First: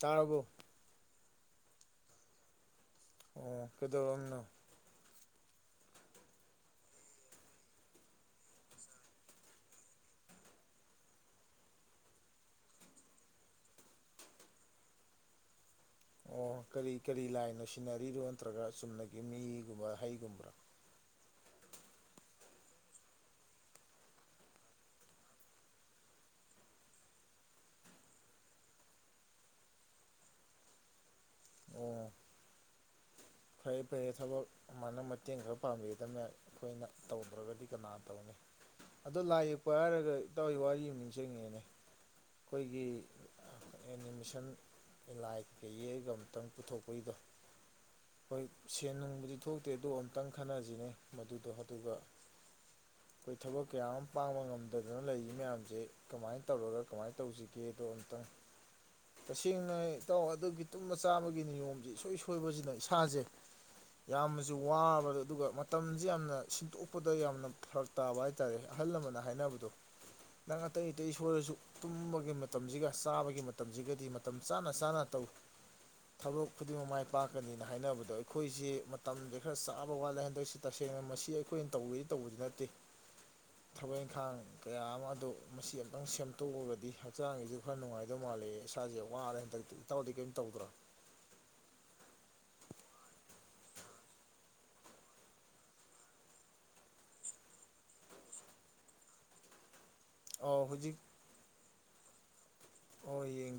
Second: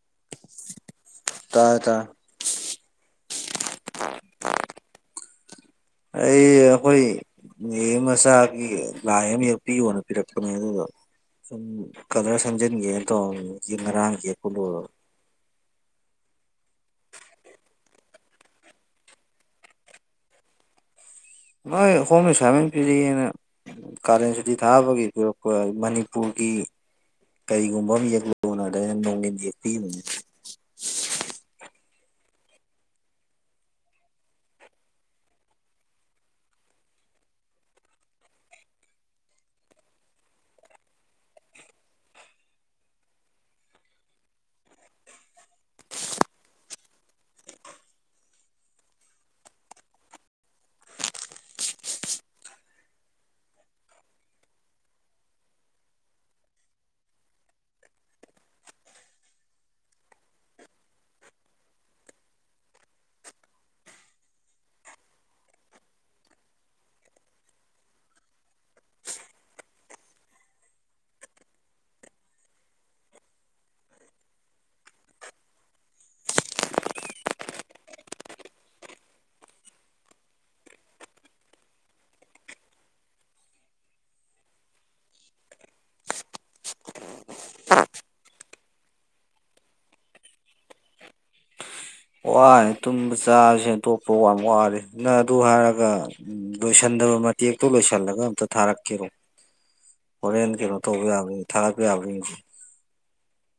ꯇꯥꯔꯒꯣ ꯇꯥꯏ ꯇ ꯑꯣ ꯀꯩꯗꯧꯔꯝꯅꯣ ꯑꯩ ꯍꯣꯏ ꯃ ꯃꯁꯆꯥꯒꯤ ꯂꯥꯏ ꯑꯃ ꯌꯦꯛꯄꯤꯌꯣꯅ ꯄꯤꯔꯛꯄꯅꯦ ꯑꯗꯨꯗꯣ ꯀꯗ꯭ꯔ ꯁꯦꯝꯝꯖꯤꯟꯒꯦꯅ ꯇꯣ ꯉꯔꯥꯡꯒꯤ ꯀꯂ [inaudible] ꯑꯣ ꯀꯔꯤ ꯀꯔꯤ ꯂꯥꯏꯅ ꯁꯤꯟꯅꯔꯤꯅꯣ ꯅꯠꯇ꯭ꯔꯒ ꯆꯨꯝꯅꯒꯤ ꯃꯤꯒꯨꯝꯕꯥ ꯍꯩꯒꯨꯝꯕ꯭ꯔꯥ ꯅ ꯍꯣꯝꯁꯃꯤ ꯄꯤꯔꯤꯅ ꯀꯥꯔꯦꯟ ꯁꯨꯇꯤ ꯊꯥꯕꯒꯤꯁꯨ ꯃꯅꯤꯄꯨꯔꯒꯤ ꯀꯔꯤꯒꯨꯝꯕ ꯑꯃ ꯌꯦꯛꯂꯨꯅ ꯑ ꯌꯦꯁꯤ ꯑꯣ ꯐꯔꯦ ꯐꯔꯦ ꯊꯕꯛ ꯑꯗꯨꯃꯥꯏꯅ ꯃꯇꯦꯡ ꯈꯔ ꯄꯥꯡꯕꯤꯒꯗꯕꯅꯦ ꯑꯩꯈꯣꯏꯅ ꯇꯧꯗ꯭ꯔꯒꯗꯤ ꯀꯅꯥ ꯇꯧꯅꯤ ꯑꯗꯣ ꯂꯥꯏ ꯌꯦꯛꯄ ꯍꯥꯏꯔꯒ ꯏꯇꯥꯎꯏ ꯋꯥꯔꯤ ꯑꯃ ꯅꯤꯡꯁꯤꯡꯉꯦꯅꯦ ꯑꯩꯈꯣꯏꯒꯤ ꯑꯦꯅꯤꯃꯦꯁꯟ ꯑꯦꯂꯥꯏꯠꯀ ꯌꯦꯛꯑꯒ ꯑꯃꯨꯇꯪ ꯄꯨꯊꯣꯛꯄꯩꯗꯣ ꯍꯣꯏ ꯁꯦꯟ ꯅꯨꯡꯕꯨꯗꯤ ꯊꯣꯛꯇꯦ ꯑꯗꯨꯗ ꯑꯃꯨꯛꯇꯪ ꯈꯟꯅꯁꯤꯅꯦ ꯃꯗꯨꯗꯣ ꯑꯗꯨꯒ [inaudible] ꯑꯩꯈꯣꯏ ꯊꯕꯛ ꯀꯌꯥ ꯑꯃ ꯄꯥꯡꯕ ꯉꯝꯗꯗꯅ ꯂꯩꯔꯤ ꯃꯌꯥꯝꯁꯦ ꯀꯃꯥꯏꯅ ꯇꯧꯔꯒ ꯀꯃꯥꯏꯅ ꯇꯧꯁꯤꯒꯦꯗꯣ ꯑꯃꯨꯛꯇꯪ [inaudible] ꯇꯁꯦꯡꯅ ꯏꯇꯥꯎ ꯑꯗꯨꯒꯤ ꯇꯨꯝꯕ ꯆꯥꯕꯒꯤ ꯅꯤꯌꯣꯝꯁꯦ ꯁꯨꯡꯣꯏ ꯁꯣꯏꯕꯁꯤꯅ ꯏꯁꯥꯁꯦ ꯌꯥꯝꯅꯁꯨ ꯋꯥꯕꯗ ꯑꯗꯨꯒ ꯃꯇꯝꯁꯦ ꯌꯥꯝꯅ ꯁꯤꯟꯇꯣꯛꯄꯗ ꯌꯥꯝꯅ ꯐꯔꯛ ꯇꯥꯕ ꯍꯥꯏꯇꯥꯔꯦ ꯑꯍꯜ ꯂꯃꯟꯅ ꯍꯥꯏꯅꯕꯗꯣ ꯅꯪ ꯑꯇꯩ ꯑꯇꯩ ꯁꯣꯏꯔꯁꯨ ꯇꯨꯝꯕꯒꯤ ꯃꯇꯝꯁꯤꯒ ꯆꯥꯕꯒꯤ ꯃꯇꯝꯁꯤꯒꯗꯤ ꯃꯇꯝ ꯆꯥꯅ ꯆꯥꯅ ꯊꯕꯛ ꯈꯨꯗꯤꯡꯃꯛ ꯃꯥꯏ ꯄꯥꯛꯀꯅꯤ ꯑ ꯍꯥꯏꯅꯕꯗꯣ ꯑꯩꯈꯣꯏꯁꯤ ꯃꯇꯝꯁꯦ ꯈꯔ ꯆꯥꯕ ꯋꯥꯠꯂꯦ ꯍꯟꯗꯣꯛꯏꯁꯤ ꯇꯁꯦꯡꯅ ꯃꯁꯤ ꯑꯩꯈꯣꯏꯅ ꯇꯧꯔꯤꯗꯤ ꯇꯧꯕꯁꯤꯅ [inaudible] ꯊꯕꯛ ꯏꯪꯈꯥꯡ ꯀꯌꯥ ꯑꯃ ꯑꯗꯨ ꯃꯁꯤ ꯑꯃꯨꯛꯇꯪ ꯁꯦꯝꯗꯣꯛꯎꯒꯗꯤ ꯍꯛꯆꯥꯡꯒꯤꯁꯨ ꯈꯔ ꯅꯨꯡꯉꯥꯏꯗꯧ ꯃꯥ ꯃꯥꯂꯦ ꯏꯁꯥꯁꯦ ꯋꯥꯔꯦ ꯍꯟꯗꯛꯇ ꯏꯇꯥꯎꯗꯤ ꯀꯔꯤꯝ ꯇꯧꯗ꯭ꯔꯣ [inaudible] ꯋꯥꯔꯦ ꯇꯨꯝꯕ ꯆꯥꯕꯁꯦ ꯑꯇꯣꯞꯄ ꯋꯥ ꯋꯥꯔꯦ ꯅꯪ ꯑꯗꯨ ꯍꯥꯏꯔꯒ ꯂꯣꯏꯁꯟꯗꯕ ꯑ ꯃꯇꯦꯛꯇꯣ ꯂꯣꯏꯁꯤꯜꯂꯒ ꯑꯝꯇ ꯊꯥꯔꯛꯀꯦꯔꯣ ꯍꯣꯔꯦꯟ ꯑꯣ ꯀꯩꯅꯣ ꯍꯧꯖꯤꯛ ꯇꯧꯕ ꯌꯥꯕꯅꯤ ꯊꯥꯒꯛꯄ ꯌꯥꯕꯅꯤ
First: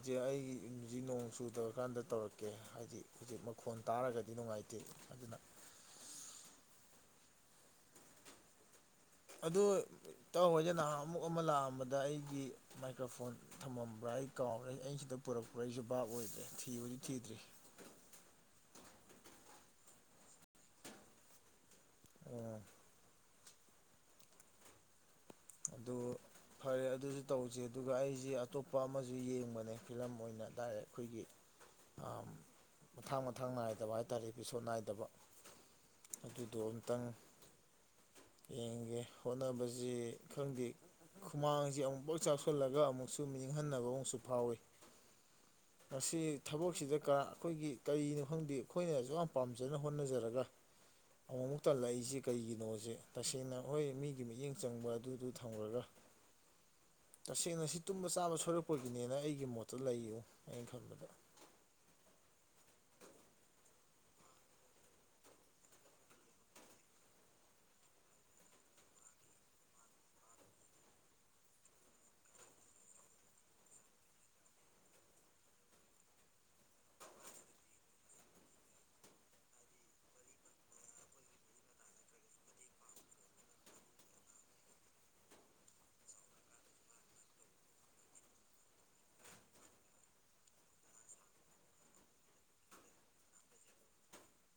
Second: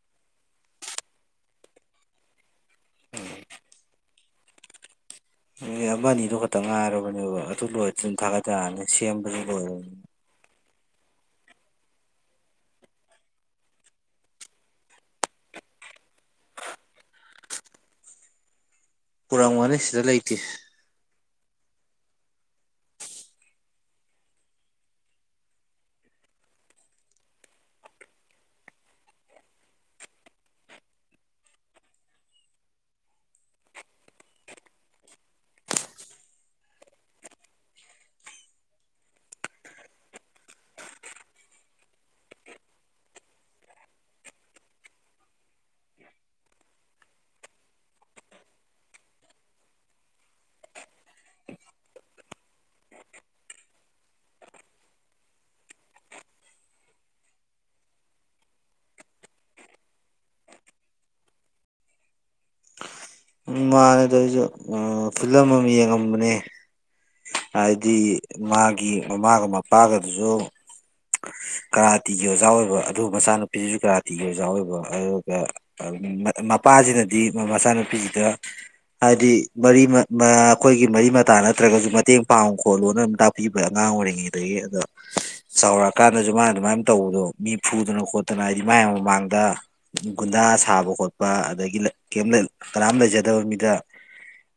ꯍꯧꯦ ꯑꯩꯒꯤꯖꯤꯛ ꯅꯣꯡ ꯆꯨꯗꯧꯔꯀꯥꯟꯗ ꯇꯧꯔꯛꯀꯦ ꯍꯥꯏꯗꯤ ꯍꯧꯖꯤꯛ ꯃꯈꯣꯟ ꯇꯥꯔꯒꯗꯤ ꯅꯨꯡꯉꯥꯏꯇꯦ ꯑꯗꯨꯅ ꯅ ꯑꯃꯅꯤ ꯑꯅꯤꯗꯨꯣ ꯈꯛꯇ ꯉꯥꯏꯔꯕꯅꯦꯕ ꯑꯗꯨ ꯂꯣꯏ ꯑꯗꯨꯅ ꯊꯥꯒꯠꯆꯛꯑꯅꯤ ꯑꯗꯨ ꯇꯧꯑꯣꯖꯦ ꯅꯍꯥꯟ ꯑꯃꯨꯛ ꯑꯃ ꯂꯥꯛꯑꯝꯕꯗ ꯑꯩꯒꯤ ꯃꯥꯏꯀ꯭ꯔꯣꯐꯣꯟ ꯊꯝꯃꯝꯕ꯭ꯔꯥ ꯑꯩ ꯀꯥꯎꯝꯕ꯭ꯔꯥ ꯑꯩ ꯑꯩꯩꯅ ꯁꯤꯗ ꯄꯨꯔꯛꯄ꯭ꯔꯥ ꯑꯩꯁꯨꯕ ꯑꯣ ꯑꯣꯏꯗ꯭ꯔꯦ ꯊꯤꯕꯗꯤ ꯊꯤꯗ꯭ꯔꯤ [inaudible] ꯄꯨꯔꯛꯕꯅꯤ ꯁꯤꯗ ꯂꯩꯇꯦ ꯑꯣ ꯑꯗꯨ ꯐꯔꯦ ꯑꯗꯨꯁꯨ ꯇꯧꯁꯦ ꯑꯗꯨꯒ ꯑꯩꯁꯦ ꯑꯇꯣꯞꯄ ꯑꯃꯁꯨ ꯌꯦꯡꯕꯅꯦ ꯐꯤꯂꯝ ꯑꯣꯏꯅ ꯗꯥꯏꯔꯦꯛ ꯑꯩꯈꯣꯏꯒꯤ ꯃꯊꯥꯡ ꯃꯊꯥꯡ ꯅꯥꯏꯗꯕ ꯍꯥꯏ ꯇꯥꯔꯦ ꯑꯦꯄꯤꯁꯣꯠ ꯅꯥꯏꯗꯕ ꯑꯗꯨꯗꯣ ꯑ ꯑꯃꯨꯇꯪ ꯌꯦꯡꯒꯦ ꯍꯣꯠꯅꯕꯁꯤ ꯈꯪꯗꯦ ꯈꯨꯃꯥꯡꯁꯤ ꯑꯃꯨꯛꯐꯥꯎ ꯆꯥꯎꯁꯤꯜꯂꯒ ꯑꯃꯨꯛꯁꯨ ꯅꯤꯡꯍꯟꯅꯕ ꯑꯃꯨꯛꯁꯨ ꯐꯥꯎꯏꯤ [inaudible] ꯃꯁꯤ ꯊꯕꯛꯁꯤꯗ ꯑꯩꯈꯣꯏꯒꯤ ꯀꯔꯤꯅꯣ ꯈꯪꯗꯦ ꯑꯩꯈꯣꯏꯅꯁꯨ ꯌꯥꯝ ꯄꯥꯝꯖꯅ ꯍꯣꯠꯅꯖꯔꯒ ꯑꯃꯨꯛ ꯑꯃꯨꯛ ꯇꯜꯂꯛꯏꯁꯦ ꯀꯩꯒꯤꯅꯣꯁꯦ ꯇꯁꯦꯡꯅ ꯍꯣꯏ ꯃꯤꯒꯤ ꯃꯤꯠꯌꯦꯡ ꯆꯪꯕ ꯑꯗꯨꯗꯨ ꯊꯝꯈ꯭ꯔꯒ [inaudible] ꯇꯁꯦꯡꯅ ꯁꯤ ꯇꯨꯝꯕ ꯆꯥꯕ ꯁꯣꯏꯔꯛꯄꯒꯤꯅꯦꯅ ꯑꯩꯒꯤ ꯃꯣꯠꯇ ꯂꯩꯨ ꯑꯩꯅ ꯊꯟꯂꯗ ꯎꯝ ꯃꯥꯅꯦꯗ ꯑꯩꯁꯨ ꯐꯤꯂꯝ ꯑꯃ ꯌꯦꯡꯉꯝꯕꯅꯦ ꯍꯥꯏꯗꯤ ꯃꯥꯒꯤ ꯃꯃꯥꯒ ꯃꯄꯥꯒꯗꯨꯁꯨ ꯀꯔꯥꯇꯤꯒꯤ ꯑꯣꯖꯥ ꯑꯣꯏꯕ ꯑꯗꯨ ꯃꯆꯥꯅꯨꯄꯤꯗꯨꯁꯨ ꯀꯥꯔꯥꯇꯤꯒꯤ ꯑꯣꯖꯥ ꯑꯣꯏꯕ ꯑꯗꯨꯒ ꯃꯄꯥꯁꯤꯅꯗꯤ ꯃꯆꯥꯅꯨꯄꯤꯁꯤꯗ ꯍꯥꯏꯗꯤ ꯃꯔꯤ ꯑꯩꯈꯣꯏꯒꯤ ꯃꯔꯤ ꯃꯇꯥ ꯅꯠꯇ꯭ꯔꯒꯁꯨ ꯃꯇꯦꯡ ꯄꯥꯡꯨ ꯈꯣꯠꯂꯣꯅ ꯑꯗꯨꯝ ꯇꯥꯛꯄꯤꯕ ꯑꯉꯥꯡ ꯍꯉ ꯑꯗꯨ ꯑꯗ ꯆꯥꯎꯔꯛꯑ ꯀꯥꯟꯗꯁꯨ ꯃꯥꯅ ꯑꯗꯨꯃꯥꯏꯅ ꯇꯧꯕꯗꯣ ꯃꯤ ꯐꯨꯗꯅ ꯈꯣꯠꯇꯅ ꯍꯥꯏꯗꯤ ꯃꯌꯥꯝ ꯃꯃꯥꯡꯗ ꯒꯨꯟꯗꯥ ꯁꯥꯕ ꯈꯣꯠꯄ ꯑꯗꯒꯤ ꯀꯅꯥꯝ ꯂꯩꯖ ꯀꯗꯕ ꯃꯤꯗ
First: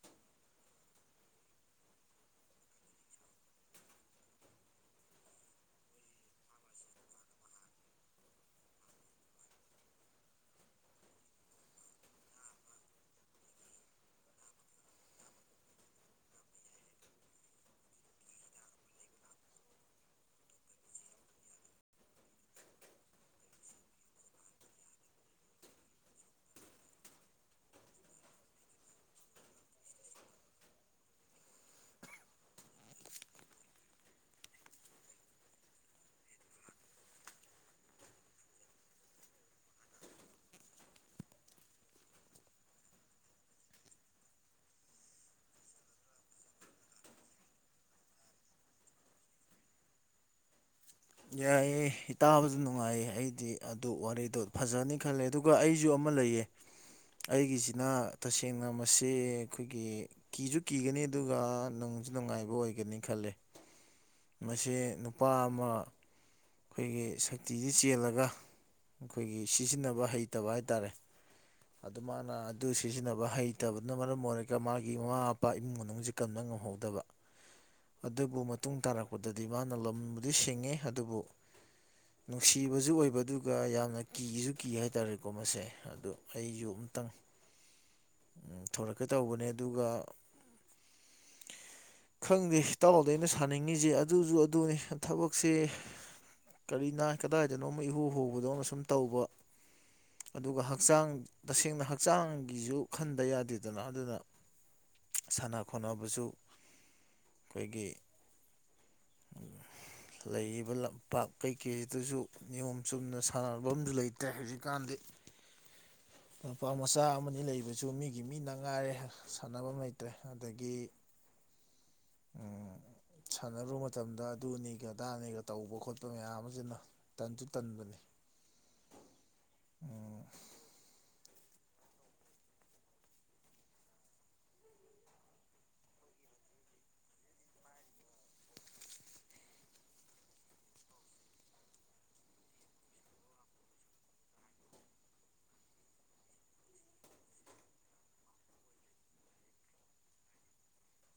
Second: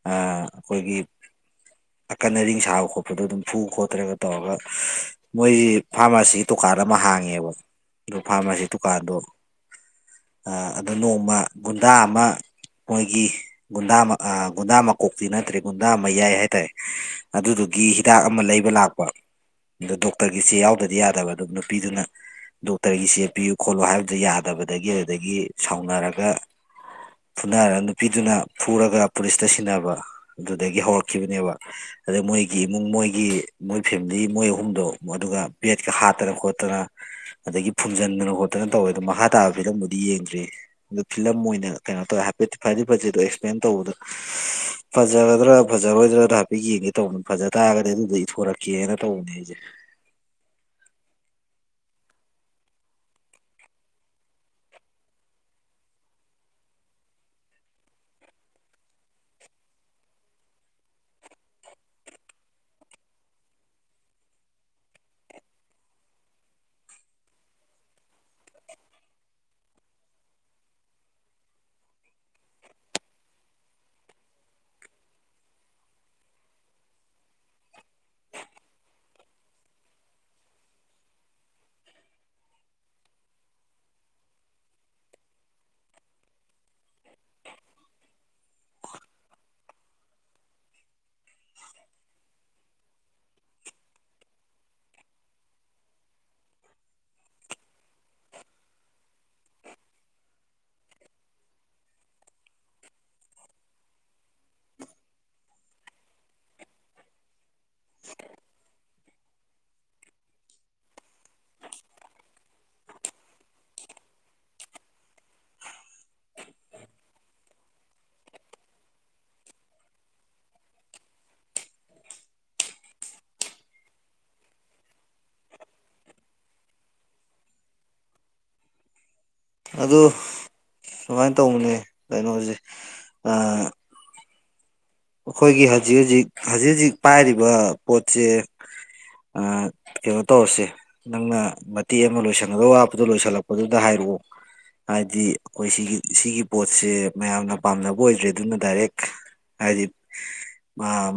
ꯑꯩꯈꯣꯏꯒꯤ ꯑꯀꯟ ꯑꯔꯤꯡ ꯁꯥꯕ ꯈꯣꯠꯄꯗꯣ ꯑꯗꯨꯝ ꯐꯨ ꯈꯣꯠꯇ꯭ꯔꯒ ꯇꯧꯔꯒ ꯃꯣꯏꯁꯤ ꯐꯥꯔꯃꯥꯁꯤꯒꯤ ꯇ ꯗꯨꯀꯥꯟ ꯑꯃ ꯍꯥꯡꯉꯦꯕ ꯑꯗꯨ ꯐꯥꯔꯃꯥꯁꯤ ꯗꯨꯀꯥꯟꯗꯣ ꯑꯗꯨ ꯅꯣꯡꯃ ꯒꯨꯟꯗꯥ ꯑꯃ ꯃꯣꯏꯒꯤ ꯒꯨꯟꯗꯥ ꯒꯨꯟꯗꯥ ꯃꯀꯣꯛꯇꯤ ꯅꯠꯇ꯭ꯔꯦ ꯒꯨꯟꯗꯥ ꯃꯌꯥꯏ ꯍꯥꯏꯇꯥꯔꯦ ꯑꯗꯨꯗꯨꯒꯤ ꯍꯤꯗꯥꯛ ꯑꯃ ꯂꯩꯕ ꯂꯥꯛꯄ ꯑ ꯗꯣꯛꯇꯔꯒꯤ ꯆꯦ ꯌꯥꯎꯗꯗꯤ ꯌꯥꯗꯕ ꯑꯗꯨꯝ ꯅꯨꯄꯤꯗꯨꯅ ꯗꯣꯛꯇꯔꯒꯤ ꯆꯦꯞꯄꯤꯌꯨ ꯈꯣꯠꯂꯨ ꯍꯥꯏꯕꯗꯨ ꯌꯥꯗꯕꯗꯒꯤ ꯑꯗꯨꯗꯒꯤ ꯁꯥꯎꯅꯔꯒ ꯐꯨꯅꯥꯔꯒ ꯅꯨꯄꯤꯗꯨꯅ ꯐꯨꯔꯒ ꯄꯨꯂꯤꯁꯇ ꯁꯤꯟꯅꯕ ꯑꯗꯨꯗꯒꯤ ꯍꯧꯔꯛꯈꯤꯕꯅꯦꯕ ꯑꯗꯨꯗ ꯃꯣꯏꯒꯤ ꯏꯃꯨꯡ ꯃꯣꯏꯒꯤ ꯃꯣꯏ ꯐꯦꯃꯤꯂꯤ ꯃꯣꯏ ꯑꯍꯨꯝꯗꯣ ꯑꯗꯨꯒ ꯕꯦꯠꯀ ꯍꯥꯠꯇꯅ ꯈꯣꯠꯇꯅ ꯑꯗꯒꯤ ꯐꯨꯝꯖꯤꯟꯗꯅ ꯈꯣꯠꯇꯅ ꯐꯅ ꯇꯧꯋꯦ ꯑꯗꯣ ꯃꯈꯥ ꯇꯥꯕ ꯐꯤꯂꯝꯕꯨꯗꯤ ꯌꯦꯡꯗ꯭ꯔꯤ ꯑꯗꯨꯗꯣ ꯐꯤꯂꯝ ꯑꯣꯏꯅ ꯀꯩꯅꯣ ꯇꯧꯋꯦ ꯍꯥꯏꯐꯦꯠꯇ ꯐꯔꯗꯤ ꯐꯖꯦꯗꯣ ꯄꯦꯟ ꯇꯧꯕꯗ ꯐꯖꯒꯗ꯭ꯔꯥ ꯐꯖꯔꯣꯏꯗ꯭ꯔꯗ ꯍꯥꯏꯐꯦꯠ ꯌꯦꯡꯒꯦ ꯇꯧꯕꯅꯤ ꯐꯖ ꯇꯥꯔꯒꯗꯤ ꯑꯗꯨꯗ ꯏꯊꯣꯔꯛꯀꯦꯅ ꯇꯧꯕꯅꯦ ꯑꯩꯁꯦ [inaudible] ꯌꯥꯏꯌꯦꯦ ꯇꯥꯕꯗ ꯅꯨꯡꯉꯥꯏꯌꯦ ꯑꯩꯗꯤ ꯑꯗꯨ ꯋꯥꯔꯤꯗꯣ ꯐꯖꯅꯤ ꯈꯜꯂꯦ ꯑꯗꯨꯒ ꯑꯩꯁꯨ ꯑꯃ ꯂꯩꯌꯦ [inaudible] ꯑꯩꯒꯤꯁꯤꯅ ꯇꯁꯦꯡꯅ ꯃꯁꯤ ꯑꯩꯈꯣꯏꯒꯤ ꯀꯤꯁꯨ ꯀꯤꯒꯅꯤ ꯑꯗꯨꯒ ꯅꯪꯁꯨ ꯅꯨꯡꯉꯥꯏꯕ ꯑꯣꯏꯒꯅꯤ ꯈꯜꯂꯦ [unintelligible] ꯃꯁꯤ ꯅꯨꯄꯥ ꯑꯃ ꯑꯩꯈꯣꯏꯒꯤ ꯁꯛꯇꯁꯤ ꯆꯦꯜꯂꯒ ꯑꯩꯈꯣꯏꯒꯤ ꯁꯤꯖꯤꯟꯅꯕ ꯍꯩꯇꯕ ꯍꯥꯏ ꯇꯥꯔꯦ ꯑꯗꯨ ꯃꯥꯅ ꯑꯗꯨ ꯁꯤꯖꯤꯟꯅꯕ ꯍꯩꯇꯕꯅ ꯃꯔꯝ ꯑꯣꯏꯔꯒ ꯃꯥꯒꯤ ꯃꯃꯥ ꯃꯄꯥ ꯏꯃꯨꯡ ꯃꯅꯨꯡꯁꯤ ꯀꯟꯅꯕ ꯉꯝꯍꯧꯗꯕ [unintelligible] ꯑꯗꯨꯕꯨ ꯃꯇꯨꯡ ꯇꯥꯔꯛꯄꯗꯗꯤ ꯃꯥꯅ ꯂꯝꯕꯨꯗꯤ ꯁꯤꯡꯉꯤ ꯑꯗꯨꯕꯨ [unintelligible] ꯅꯨꯡꯁꯤꯕꯁꯨ ꯑꯣꯏꯕ ꯑꯗꯨꯒ ꯌꯥꯝꯅ ꯀꯤꯁꯨ ꯀꯤ ꯍꯥꯏꯇꯥꯔꯦꯀꯣ ꯃꯁꯦ ꯑꯗꯣ ꯑꯩꯁꯨ ꯑꯝꯇꯪ [unintelligible] ꯊꯣꯔꯛꯀꯦ ꯇꯧꯕꯅꯦ ꯑꯗꯨꯒ [unintelligible] ꯈꯪꯗꯦꯇꯥꯎꯔꯥꯎꯗ ꯑꯩꯅ ꯁꯥꯅꯤꯡꯉꯤꯁꯦ ꯑꯗꯨꯁꯨ ꯑꯗꯨꯅꯤ ꯊꯕꯛꯁꯦ ꯀꯔꯤꯅ ꯀꯗꯥꯏꯗꯅꯣ ꯏꯍꯨ ꯍꯨꯕꯗꯅ ꯁꯨꯝ ꯇꯧꯕ ꯑꯗꯨꯒ ꯍꯛꯆꯥꯡ ꯇꯁꯦꯡꯅ ꯍꯛꯆꯥꯡꯒꯤꯁꯨ ꯈꯟꯗ ꯌꯥꯗꯦꯗꯅ ꯑꯗꯨꯅ ꯁꯥꯟꯅ ꯈꯣꯠꯅꯕꯁꯨ ꯑꯩꯈꯣꯏꯒꯤ ꯂꯩꯔꯤꯕ ꯂꯝꯄꯥꯛ ꯀꯩꯀꯩꯁꯤꯗꯁꯨ ꯅꯤꯌꯣꯝ ꯆꯨꯝꯅ ꯁꯥꯟꯅꯕ ꯑꯁꯨ ꯂꯩꯇ꯭ꯔꯦ ꯍꯧꯖꯤꯛꯀꯥꯟꯗꯤ ꯅꯨꯄꯥ ꯃꯆꯥ ꯑꯃꯅꯤ ꯂꯩꯕꯁꯨ ꯃꯤꯒꯤ ꯃꯤꯅ ꯉꯥꯏꯔꯦ ꯁꯥꯟꯅꯐꯝ ꯂꯩꯇ꯭ꯔꯦ ꯑꯗꯒꯤ [unintelligible] ꯁꯥꯟꯅꯔꯨꯕ ꯃꯇꯝꯗ ꯑꯗꯨꯅꯤꯒ ꯑꯗꯥꯅꯤꯒ ꯇꯧꯕ ꯈꯣꯠꯄ ꯃꯌꯥꯝ ꯑꯃꯅ ꯇꯟꯁꯨ ꯇꯟꯕꯅꯤ [unintelligible] ꯑꯗꯨ ꯁꯨꯃꯥꯏꯅ ꯇꯧꯕꯅꯦ ꯀꯩꯅꯣꯁꯦ ꯑꯩꯈꯣꯏꯒꯤ ꯍꯧꯖꯤꯛ ꯍꯧꯖꯤꯛ ꯍꯧꯖꯤꯛ ꯍꯧꯖꯤꯛ ꯄꯥꯏꯔꯤꯕ ꯄꯣꯠꯁꯦ ꯀꯩꯅꯣ ꯇꯧꯔꯁꯦ ꯅꯪꯅ ꯃꯇꯦꯛ ꯑꯃ ꯂꯣꯏꯁꯤꯟꯒꯗꯕ ꯋꯥꯕꯗꯨꯣ ꯂꯣꯏꯁꯤꯜꯂꯛꯄꯗꯨꯗ ꯍꯥꯏ ꯎꯨ ꯍꯥꯏꯗꯤ ꯑꯩꯈꯣꯏ ꯁꯤꯒꯤ ꯁꯤꯒꯤ ꯄꯣꯠꯁꯦ ꯃꯌꯥꯝꯅ ꯄꯥꯝꯅꯕ ꯑꯣꯏꯗ꯭ꯔꯦ ꯑꯗꯨꯅ ꯗꯥꯏꯔꯦꯛ ꯍꯥꯏꯖꯤ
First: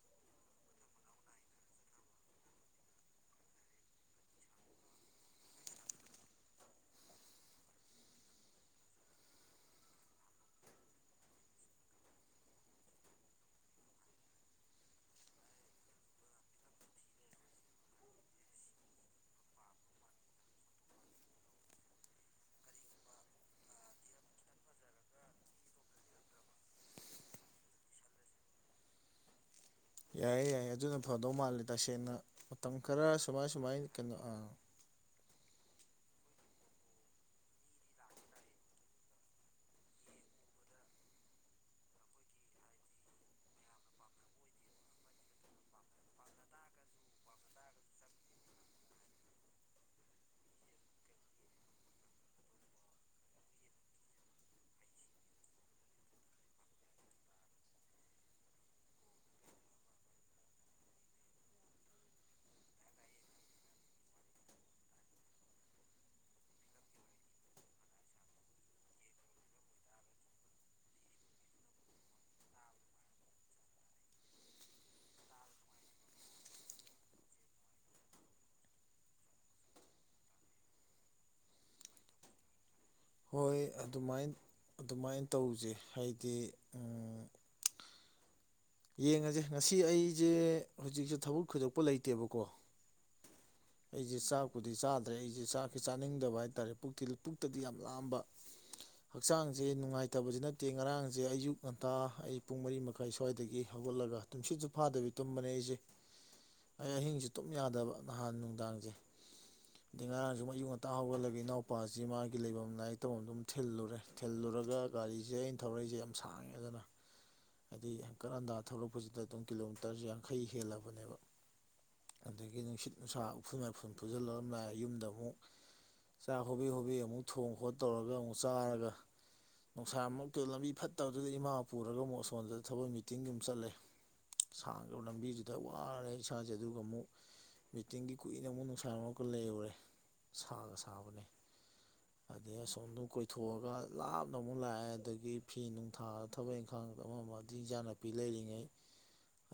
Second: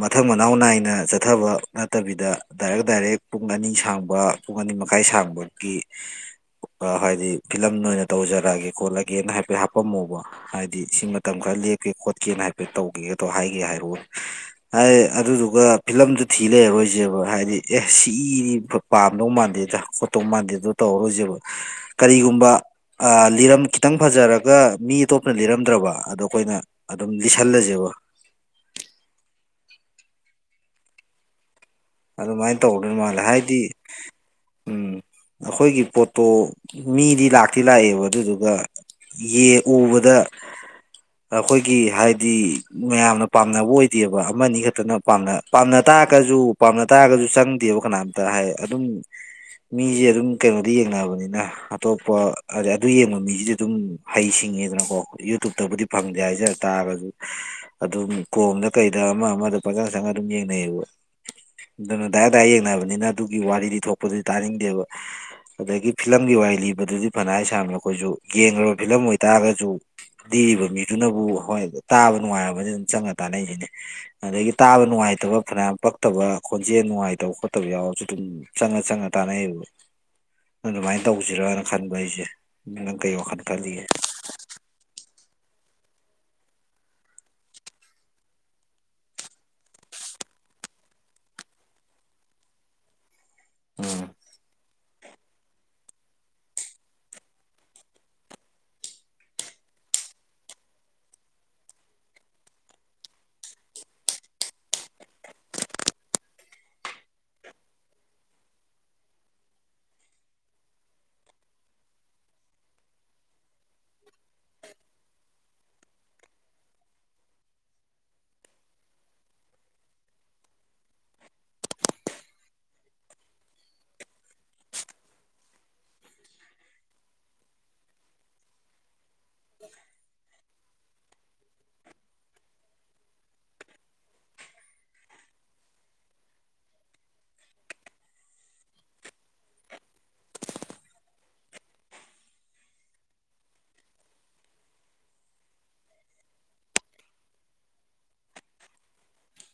ꯃꯊꯪ ꯃꯅꯥꯎ ꯅꯥꯏꯅ ꯆꯠꯊꯕ ꯅꯠꯇꯕꯤꯗ ꯗꯥꯏꯔꯦꯛ ꯗꯥꯏꯔꯦꯛ ꯄꯨꯡ ꯑꯅꯤ ꯁꯥꯡꯕ ꯄꯨꯡ ꯑꯅꯤ ꯃꯈꯥꯏ ꯁꯥꯡꯕꯒꯤ ꯍꯥꯏꯗꯤ ꯐꯤꯂꯝ ꯑꯣꯏꯅ ꯇꯧꯖꯔꯛꯑꯒꯦ ꯈꯣꯠꯂꯒꯦꯅ ꯍꯥꯏꯐꯦꯠ ꯍꯥꯄꯝꯃꯨꯕ ꯍꯥꯏꯗꯤ ꯁꯤ ꯃꯇꯝ ꯈꯔ ꯂꯦꯞꯀꯦ ꯈꯣꯠꯀꯦꯅ ꯍꯥꯏꯐꯦꯠ ꯇꯧꯒꯦꯗꯣ ꯍꯥꯏꯒꯦ ꯍꯥꯏꯔꯨ ꯍꯥꯏ ꯑꯗꯨꯗꯨꯒ ꯐꯤꯂꯝꯗꯨ ꯊꯤ ꯂꯩꯈꯣꯏꯁꯦꯕ ꯍꯥꯏꯗꯤ ꯑꯦ ꯁꯤꯗꯤ ꯄꯥꯝꯗꯧ ꯃꯥꯥꯟꯂ ꯗ ꯈꯣꯠꯇꯣꯛ ꯃꯥꯟꯗꯦꯗ ꯇꯧꯔꯔꯣꯏꯁꯦꯕ ꯀꯔꯤꯒꯨꯝꯕ ꯂꯤꯔꯝ ꯈꯤꯇꯪ ꯐꯖꯔꯒ ꯃꯤ ꯑꯇꯣꯞꯅ ꯂꯤꯔꯝꯗ꯭ꯔꯕ ꯑꯗꯣ ꯑꯩꯈꯣꯏꯅ ꯑꯗꯨꯝ ꯂꯤꯁꯜꯂꯁꯦꯕ ꯌꯥꯏꯌꯦ ꯌꯥꯏꯌꯦ ꯑꯗꯨꯅ ꯐꯗꯧ ꯃꯥꯜꯂꯦ ꯇꯁꯦꯡꯅ ꯑꯗꯨꯃꯥꯏꯅ ꯃꯇꯝ ꯇꯧꯗꯣꯏ ꯈꯔ ꯃꯥꯜꯂꯦ ꯁꯨꯃꯥꯏ ꯍꯥꯏꯗꯤ ꯁꯨꯃꯥꯏ ꯀꯩꯅꯣ ꯑ ꯎꯝ ꯑꯩꯈꯣꯏꯒꯤ ꯄꯣꯠꯇꯣ ꯃꯤꯗꯤ ꯂꯥꯛꯇꯤ ꯂꯥꯛꯑꯦꯕ ꯑꯗꯨꯗꯨꯒ ꯌꯦ ꯎꯕꯗ ꯑꯩꯈꯣꯏꯒꯤ ꯍꯥꯏꯗꯤ ꯃꯌꯥꯝꯅ ꯄꯥꯝꯅꯕ ꯑꯣꯏꯗꯦꯕ ꯑꯃꯅꯤ ꯑ ꯈꯛꯇꯅ ꯄꯝ ꯄꯥꯝꯅ ꯇꯥꯛꯔꯒꯁꯨ ꯄꯥꯝꯅ ꯇꯥꯔꯒꯁꯨ ꯆꯪꯗꯦꯕ ꯀꯅꯥꯝꯇ ꯍꯥꯏ ꯑꯗꯨꯝ ꯃꯤꯁꯦ ꯑꯗꯨꯝ ꯀꯩꯅꯣꯗ ꯌꯦꯡꯅꯕꯅꯤꯅ ꯑꯇꯣꯞꯄ ꯍꯥꯏꯗꯤ ꯑꯗꯨ ꯌꯦꯡꯕ ꯃꯤꯁꯤꯗꯤ ꯑꯗꯨꯝ ꯍꯩꯁꯤꯡ ꯉꯗꯅꯀꯣ ꯌꯨꯇꯨꯕꯇꯕꯨꯗꯤ ꯐꯪꯗꯦ ꯍꯥꯏꯖ ꯇꯥꯔꯁꯨ ꯑꯗꯨꯝ ꯀꯣꯝꯗ ꯀꯩꯗ ꯑꯃ ꯑ ꯄꯖꯥ ꯆꯉ ꯑꯗꯨꯝ ꯌꯦꯡꯅꯕ ꯑꯗꯨꯅ ꯗꯥꯏ ꯗꯥꯏ ꯌꯦꯡꯅꯕꯅꯤꯅ ꯑꯗꯨꯒꯤ ꯋꯥꯔꯤꯗꯤ ꯊꯣꯛꯄꯗꯨꯗꯤ ꯇꯥꯅꯤꯡꯗꯦꯕ ꯑꯗꯒꯤ ꯐꯤꯂꯝꯒꯤ ꯋꯥꯔꯤ ꯂꯤ ꯕꯗꯨꯗꯤ ꯐꯅ ꯑꯩ ꯁꯥꯝꯅ ꯑꯩꯈꯣꯏꯁꯨ ꯌꯦꯡꯈꯕ ꯐꯤꯂꯝ ꯑꯣꯏꯇꯥꯔꯒꯁꯨ ꯔꯤꯕ ꯃꯤꯗꯨꯅꯕꯨ ꯍꯣꯏ ꯇꯥꯕ ꯅꯨꯡꯉꯥꯏꯕꯅꯤ ꯑꯗꯨꯝ ꯆꯪꯉ ꯇꯥꯅ ꯑꯩꯁꯤꯅꯦ ꯑꯗꯒꯤ ꯇꯥꯕ ꯅꯨꯡꯉꯥꯏ ꯍꯥꯏꯕ ꯐ꯭ꯔꯄ ꯐꯠꯇꯕ ꯈꯣꯟꯖꯦꯜ ꯅꯨꯡꯉꯥꯏꯇꯕ ꯈꯣꯠꯇꯕ ꯌꯥꯎꯔꯁꯨ ꯑꯗꯨꯝ ꯆꯪꯉ ꯆꯪꯉ ꯇꯥꯟꯅꯩꯌꯦꯕ ꯑꯗꯨꯃꯥꯏꯅ ꯇꯧꯁꯤꯔꯅ ꯈꯟꯕ ꯑꯩꯁꯦ ꯅꯪ ꯀꯩ ꯋꯥꯈꯜ ꯍꯣꯏ ꯈꯜꯂꯤꯒꯦ ꯑꯗꯨꯃꯥꯏꯅ ꯑꯗꯨꯃꯥꯏꯅ ꯇꯧꯁꯦ ꯍꯥꯏꯗꯤ ꯌꯦꯡꯉꯁꯦ ꯉꯁꯤ ꯑꯩꯁꯦ ꯍꯧꯖꯤꯛꯁꯦ ꯊꯕꯛ ꯈꯨꯣꯏꯗꯣꯛꯄ ꯂꯩꯇꯦꯕꯀꯣ ꯎꯝ ꯑꯩꯁꯦ ꯆꯥ ꯀꯗꯤ ꯆꯥꯗ ꯑꯗꯩ ꯑꯩꯁꯦ ꯆꯥꯛꯁꯤ ꯆꯥꯅꯤꯡꯗꯕ ꯍꯥꯏꯇꯥꯥꯔꯦ ꯄꯨ ꯄꯨꯛꯇꯗꯤ ꯌꯥꯝ ꯂꯥꯝꯕ ꯍꯛꯆꯥꯡꯁꯦ ꯅꯨꯡꯉꯥꯏꯇꯕꯕꯁꯤ ꯅꯠꯇꯦ ꯉꯔꯥꯡꯁꯦ ꯑꯌꯨꯛ ꯉꯟꯇꯥ ꯑꯩ ꯄꯨꯡ ꯃꯔꯤ ꯃꯈꯥꯏ ꯁ꯭ꯋꯥꯏꯗꯒꯤ ꯒꯤ ꯍꯧꯒꯠꯂꯒ ꯇꯨꯝꯁꯤꯠꯁꯨ ꯐꯥꯗꯕꯤ ꯇꯨꯝꯕꯅꯦ ꯑꯩꯁꯦ ꯑꯩ ꯑꯍꯤꯡꯁꯨ ꯇꯨꯝ ꯌꯥꯗꯕ ꯅꯍꯥꯟ ꯅꯨꯡꯗꯥꯡꯁꯦ ꯑꯗꯩ ꯉꯔꯥꯡꯁꯨ ꯑꯌꯨꯛ ꯉꯟꯇꯥ ꯍꯧꯒꯠꯂꯒ ꯏꯅꯥꯎꯄꯥꯁꯤ ꯃꯥꯒꯤ ꯂꯩꯐꯝ ꯂꯥꯏꯏ ꯇꯧꯐꯝ ꯑꯗꯨꯝ ꯊꯤꯜꯂꯨꯔꯦ ꯊꯤꯜꯂꯨꯔꯦ ꯄꯨꯔꯒ ꯒꯥꯔꯤꯁꯦ ꯑꯩꯅ ꯊꯧꯔꯛꯏꯁꯦ ꯌꯥꯝ ꯁꯥꯡꯉꯦ ꯑꯗꯨꯅ ꯍꯥꯏꯗꯤ ꯀꯔꯟꯗꯥ ꯊꯣꯛꯂꯛꯄꯁꯤꯗ ꯑꯗꯨꯝ ꯀꯤꯂꯣꯃꯤꯇꯔꯁ ꯌꯥꯡꯈꯩ ꯍꯦꯜꯂꯕꯅꯦꯕ ꯑꯗꯒꯤ ꯅꯨꯡꯁꯤꯠ ꯅꯨꯡꯁꯥ ꯎꯐꯨꯜ ꯃꯥꯏꯐꯨꯜ ꯄꯨꯁꯤꯜꯂꯔꯝꯗꯥꯏ ꯌꯨꯝꯗ ꯑꯃꯨꯛ ꯆꯥꯛ ꯍꯣꯕꯤ ꯍꯣꯕꯤ ꯑꯃꯨꯛ ꯊꯣꯡ ꯈꯣꯠ ꯇꯧꯔꯒ ꯑꯃꯨꯛ ꯆꯥꯔꯒ ꯅꯨꯡꯁꯥꯃꯛꯇ ꯂꯝꯕꯤ ꯐꯠꯇꯕꯗꯨꯗ ꯏꯃꯥ ꯄꯨꯔꯒ ꯑꯃꯨꯛ ꯑꯁꯣꯟꯗ ꯊꯕꯛ ꯃꯤ ꯐꯇꯤꯡ ꯌꯝ ꯆꯠꯂꯦ ꯁꯥꯡ꯭ꯔꯕ ꯂꯝꯕꯤꯗꯨꯗ ꯋꯥꯔꯦ ꯏꯁꯥꯁꯦ ꯑꯗꯨꯒ ꯑꯃꯨꯛ ꯃꯤꯇꯤꯡꯒꯤ ꯀꯨꯏꯅ ꯑꯃꯨꯛ ꯅꯨꯡꯁꯥ ꯑꯃꯔꯒ ꯂꯩꯔꯨꯔꯦ ꯁꯥꯒ ꯁꯥꯕꯅꯦ ꯑꯗꯩ ꯑꯁꯣꯝꯗ ꯀꯣꯏꯊꯣꯛꯑꯒ ꯂꯥꯞꯅ ꯑꯃꯨꯛ ꯂꯥꯛꯑꯦ ꯑꯗꯒꯤ ꯐꯤ ꯅꯨꯡ ꯊꯥꯔ ꯊꯕꯛ ꯏꯪꯈꯥꯡ ꯑꯃ ꯏꯟꯖꯥꯡ ꯅꯥꯄꯤ ꯂꯩꯔꯤꯉꯩ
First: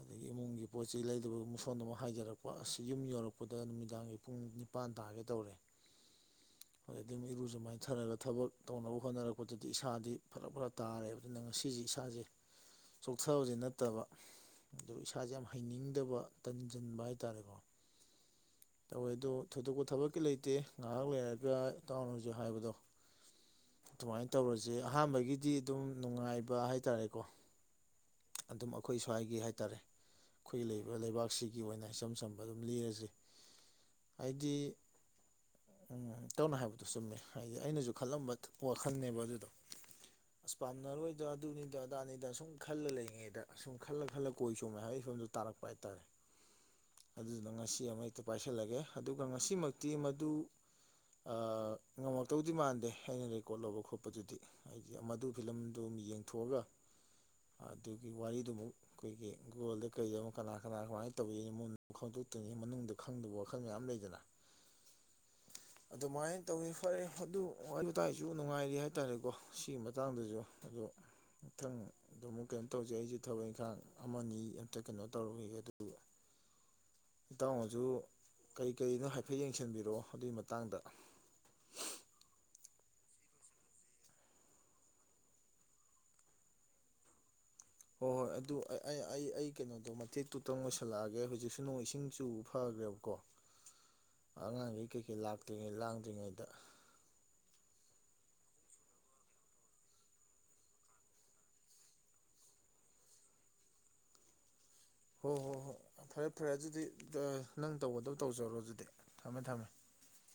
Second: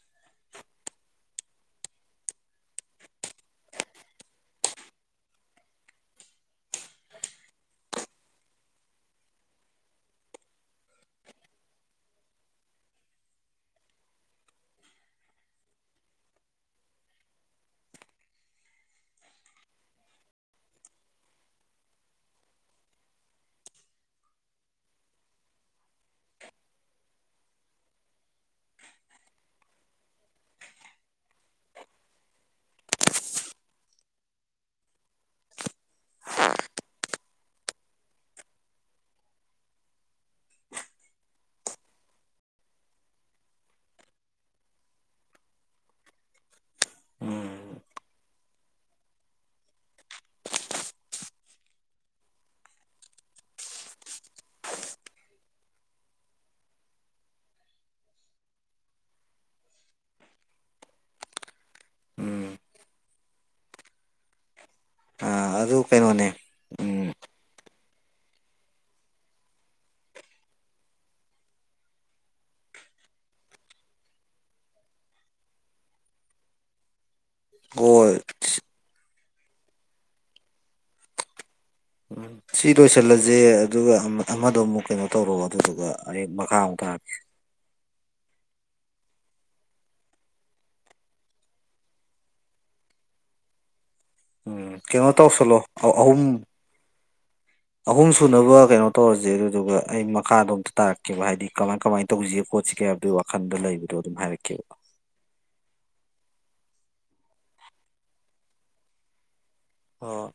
ꯑꯗꯒꯤ ꯏꯃꯨꯡꯒꯤ ꯄꯣꯠ ꯆꯩ ꯂꯩꯗꯕ ꯃꯨꯁꯣꯟꯗ ꯑꯃꯨꯛ ꯍꯥꯏꯖꯔꯛꯄ ꯑꯁꯤꯁ ꯌꯨꯝ ꯌꯧꯔꯛꯄꯗ ꯅꯨꯃꯤꯗꯥꯡꯒꯤ ꯄꯨꯡ ꯅꯤꯄꯥꯟ ꯇꯥꯒꯦ ꯇꯧꯔꯦ [inaudible] ꯑꯗꯩꯗꯤ ꯏꯔꯨꯖꯨ ꯃꯥꯏꯅꯊꯔꯒ ꯊꯕꯛ ꯇꯧꯅꯕ ꯍꯣꯠꯅꯔꯛꯄꯗꯗꯤ ꯏꯁꯥꯗꯤ ꯐꯔꯛ ꯐꯔ ꯇꯥꯔꯦꯕ ꯑꯗꯨꯅ ꯉꯁꯤ ꯏꯁꯥꯁꯦ [inaudible] ꯆꯣꯛꯊꯕꯗꯤ ꯅꯠꯇꯕ ꯏꯁꯥꯁꯦ ꯌꯥꯝ ꯍꯩꯅꯤꯡꯗꯕ ꯇꯟꯁꯤꯟꯕ ꯍꯥꯏꯇꯥꯥꯔꯦꯀꯣ [inaudible] ꯇꯧꯋꯦ ꯑꯗꯨꯗ ꯊꯣꯏꯗꯣꯛꯄ ꯊꯕꯛꯀꯤ ꯂꯩꯇꯦ ꯉꯥꯏꯍꯥꯛ ꯂꯩꯔꯒ ꯏꯇꯥꯎꯅꯁ ꯍꯥꯏꯕꯗꯣ ꯑꯗꯨꯃꯥꯏꯅ ꯇꯧꯔꯁꯦ ꯑꯍꯥꯟꯕꯒꯤꯗꯤ ꯑꯗꯨꯝ ꯅꯨꯡꯉꯥꯏꯕ ꯍꯥꯏꯇꯥꯔꯦꯀꯣ ꯑꯗꯨꯝ ꯑꯩꯈꯣꯏ ꯁ꯭ꯋꯥꯏꯒꯤ ꯍꯥꯏꯇꯥꯔꯦ ꯑꯩꯈꯣꯏꯒꯤ ꯂꯩꯔꯤꯕ ꯂꯩꯕꯥꯛꯁꯤꯒꯤ ꯑꯣꯏꯅ ꯏꯆꯝ ꯆꯝꯕ ꯑꯗꯨꯝ ꯂꯤꯔꯁꯤ ꯑꯩꯒꯤ ꯎꯝ ꯇꯧꯅ ꯍꯥꯏꯕꯗꯨꯣ ꯆꯨꯝꯃꯦ ꯍꯥꯏꯗꯤ ꯑꯩꯅꯁꯨ ꯈꯜꯂꯝꯕ ꯄꯣꯠ ꯈꯟꯅꯟꯅꯦꯕ ꯑꯗꯨꯗꯣ ꯑꯁ ꯄꯥꯝꯅꯔꯣꯏꯗ ꯑꯗꯨꯅꯤꯗ ꯑꯗꯥꯅꯤꯗ ꯁꯨꯝ ꯈꯜꯂ ꯂꯩꯔꯤꯉꯩꯗ ꯁꯁꯨꯝ ꯈꯜꯂ ꯈꯜꯂ ꯀꯣꯏ ꯁꯨꯝ ꯃꯍꯒꯤ ꯁꯝꯗ ꯇꯥꯔꯛꯄ ꯍꯥꯏꯇꯥꯔꯦ ꯑꯗꯨꯗꯨꯅ ꯉꯁꯤ ꯑꯃ ꯍꯦꯛꯇ ꯄꯥꯏꯁꯤꯜꯂꯒꯦ ꯑꯗꯨꯒ ꯉꯁꯤꯃꯛꯇꯤ ꯃꯗꯨ ꯉꯝꯃꯛꯇꯧꯗꯤ ꯃꯥꯟꯗꯦ ꯑꯩꯅ ꯔꯦꯀꯣꯔꯠ ꯂꯧꯕ ꯈꯣꯠꯄꯗꯨꯗꯤ ꯍꯥꯏꯗꯤ ꯃꯗꯨ ꯐꯤꯂꯝꯗꯨ ꯌꯦꯡꯊꯣꯛꯑꯒ [inaudible] ꯑꯗꯨꯒꯤ ꯋꯥꯔꯤꯗꯨꯃꯨꯛ ꯑꯩꯈꯣꯏꯒꯤ ꯒꯨꯒꯜꯗ ꯀꯩꯗ ꯑꯃꯨꯛ ꯀꯅꯥ ꯀꯅꯥ ꯀꯃꯥꯏꯅ ꯇꯧꯏꯅꯣ ꯃꯉꯗ ꯈꯣꯡꯗꯣꯛꯇ꯭ꯔꯤꯉ ꯃꯅꯨꯡꯗ ꯈꯪꯗꯕ ꯋꯥꯈꯜ ꯃꯌꯥꯝ ꯂꯩꯗꯅ ꯑ ꯑꯗꯨ ꯀꯩꯅꯣꯅꯦ ꯑꯗꯨꯃꯥꯏꯅ ꯇꯧꯋꯤ ꯐꯔꯦ ꯎꯝ ꯑꯗꯨ ꯋꯥꯔꯤ ꯋꯥꯇꯥꯏꯁꯨ ꯅꯨꯡꯉꯥꯏꯔꯤ ꯍꯥꯏꯇꯥꯔꯦꯀꯣ ꯁꯤꯒꯤ ꯃꯇꯥꯡꯗꯁꯨ ꯑꯗꯣ ꯏꯊꯪ ꯑꯗꯨ ꯑꯃꯨꯛ ꯀꯩꯅꯣ ꯇꯧꯖꯩ ꯑꯩꯁꯦ ꯊꯕꯛ ꯏꯪꯈꯥꯡ ꯑꯃꯅꯤ ꯑꯝꯇ ꯀꯩꯅꯣ ꯇꯧꯔꯨꯏ ꯑꯗꯨ ꯏꯇꯥꯎꯅꯖꯨ ꯍꯣꯏ ꯀꯩ ꯀꯩꯅꯣ ꯍꯥꯏꯐꯦꯠ ꯌꯦꯡꯁꯟꯕꯤꯔꯛꯑꯣ ꯑꯗꯨꯏ ꯃꯇꯥꯡꯗ ꯁꯤ ꯂꯣꯏꯁꯤꯜꯂꯁꯦ ꯑꯗꯨꯒ ꯑꯃꯗꯣ ꯑꯃꯨꯛ ꯀꯩꯅꯣ ꯇꯧꯔꯣꯑꯣ ꯑꯗꯨꯗꯨꯒ ꯑꯩ ꯃꯈꯥꯃꯨꯛ ꯇꯥꯔꯀꯦ ꯍꯣꯏ ꯍꯣꯏ ꯑꯗꯨ ꯑꯩ ꯑꯩ ꯑꯩ ꯑꯩ ꯀꯩꯅꯣꯗꯣ ꯃꯇꯦꯛꯇꯨꯇꯪ ꯑꯣꯏꯣꯏꯁꯜꯂꯛꯑꯒꯦ ꯍꯧꯖꯤꯛꯁꯨ ꯅꯣꯡ ꯏꯁꯤꯡ ꯆꯨꯕ ꯐꯈ꯭ꯔꯦ ꯇꯀꯣ [inaudible] ꯑꯉꯥꯡꯈꯩ ꯀꯩꯅꯣ ꯀꯩꯀꯩ ꯇꯧꯁꯜꯂꯣ ꯂꯥꯛꯇ꯭ꯔꯤꯉꯩ ꯑꯍꯨꯝ ꯂꯥꯡꯗ꯭ꯔꯤꯉꯩꯗ ꯑꯍꯨꯝ ꯁꯨꯅꯕ ꯀꯩꯅꯣ ꯇꯧꯔꯁꯦ ꯑꯗꯨꯗꯨꯒ ꯑꯩ ꯃꯈꯥꯗꯣ ꯑꯝꯇ ꯇꯥꯔꯛꯀꯦꯕ ꯍꯥꯏꯗꯤ ꯀꯃꯥꯏ ꯀꯃꯥꯏꯅ ꯇꯧꯁꯤꯒꯦꯣꯠꯁꯤꯒꯦ ꯀꯦꯕꯗꯨ ꯋꯥꯈꯟꯗ ꯂꯩꯕꯗꯣ ꯑꯗꯨꯝ ꯍꯥꯏꯔꯛꯀꯦꯕ ꯍꯣꯏ ꯍꯣꯏ ꯍꯣꯏ ꯐꯔꯦ ꯐꯔꯦ ꯑꯗꯨꯗꯤ ꯅꯪ ꯇꯧꯒꯗꯕ ꯇꯧꯖꯔꯣ ꯑꯗꯨꯗꯤ ꯊꯝꯃꯦ ꯊꯝꯃꯦ ꯑꯣ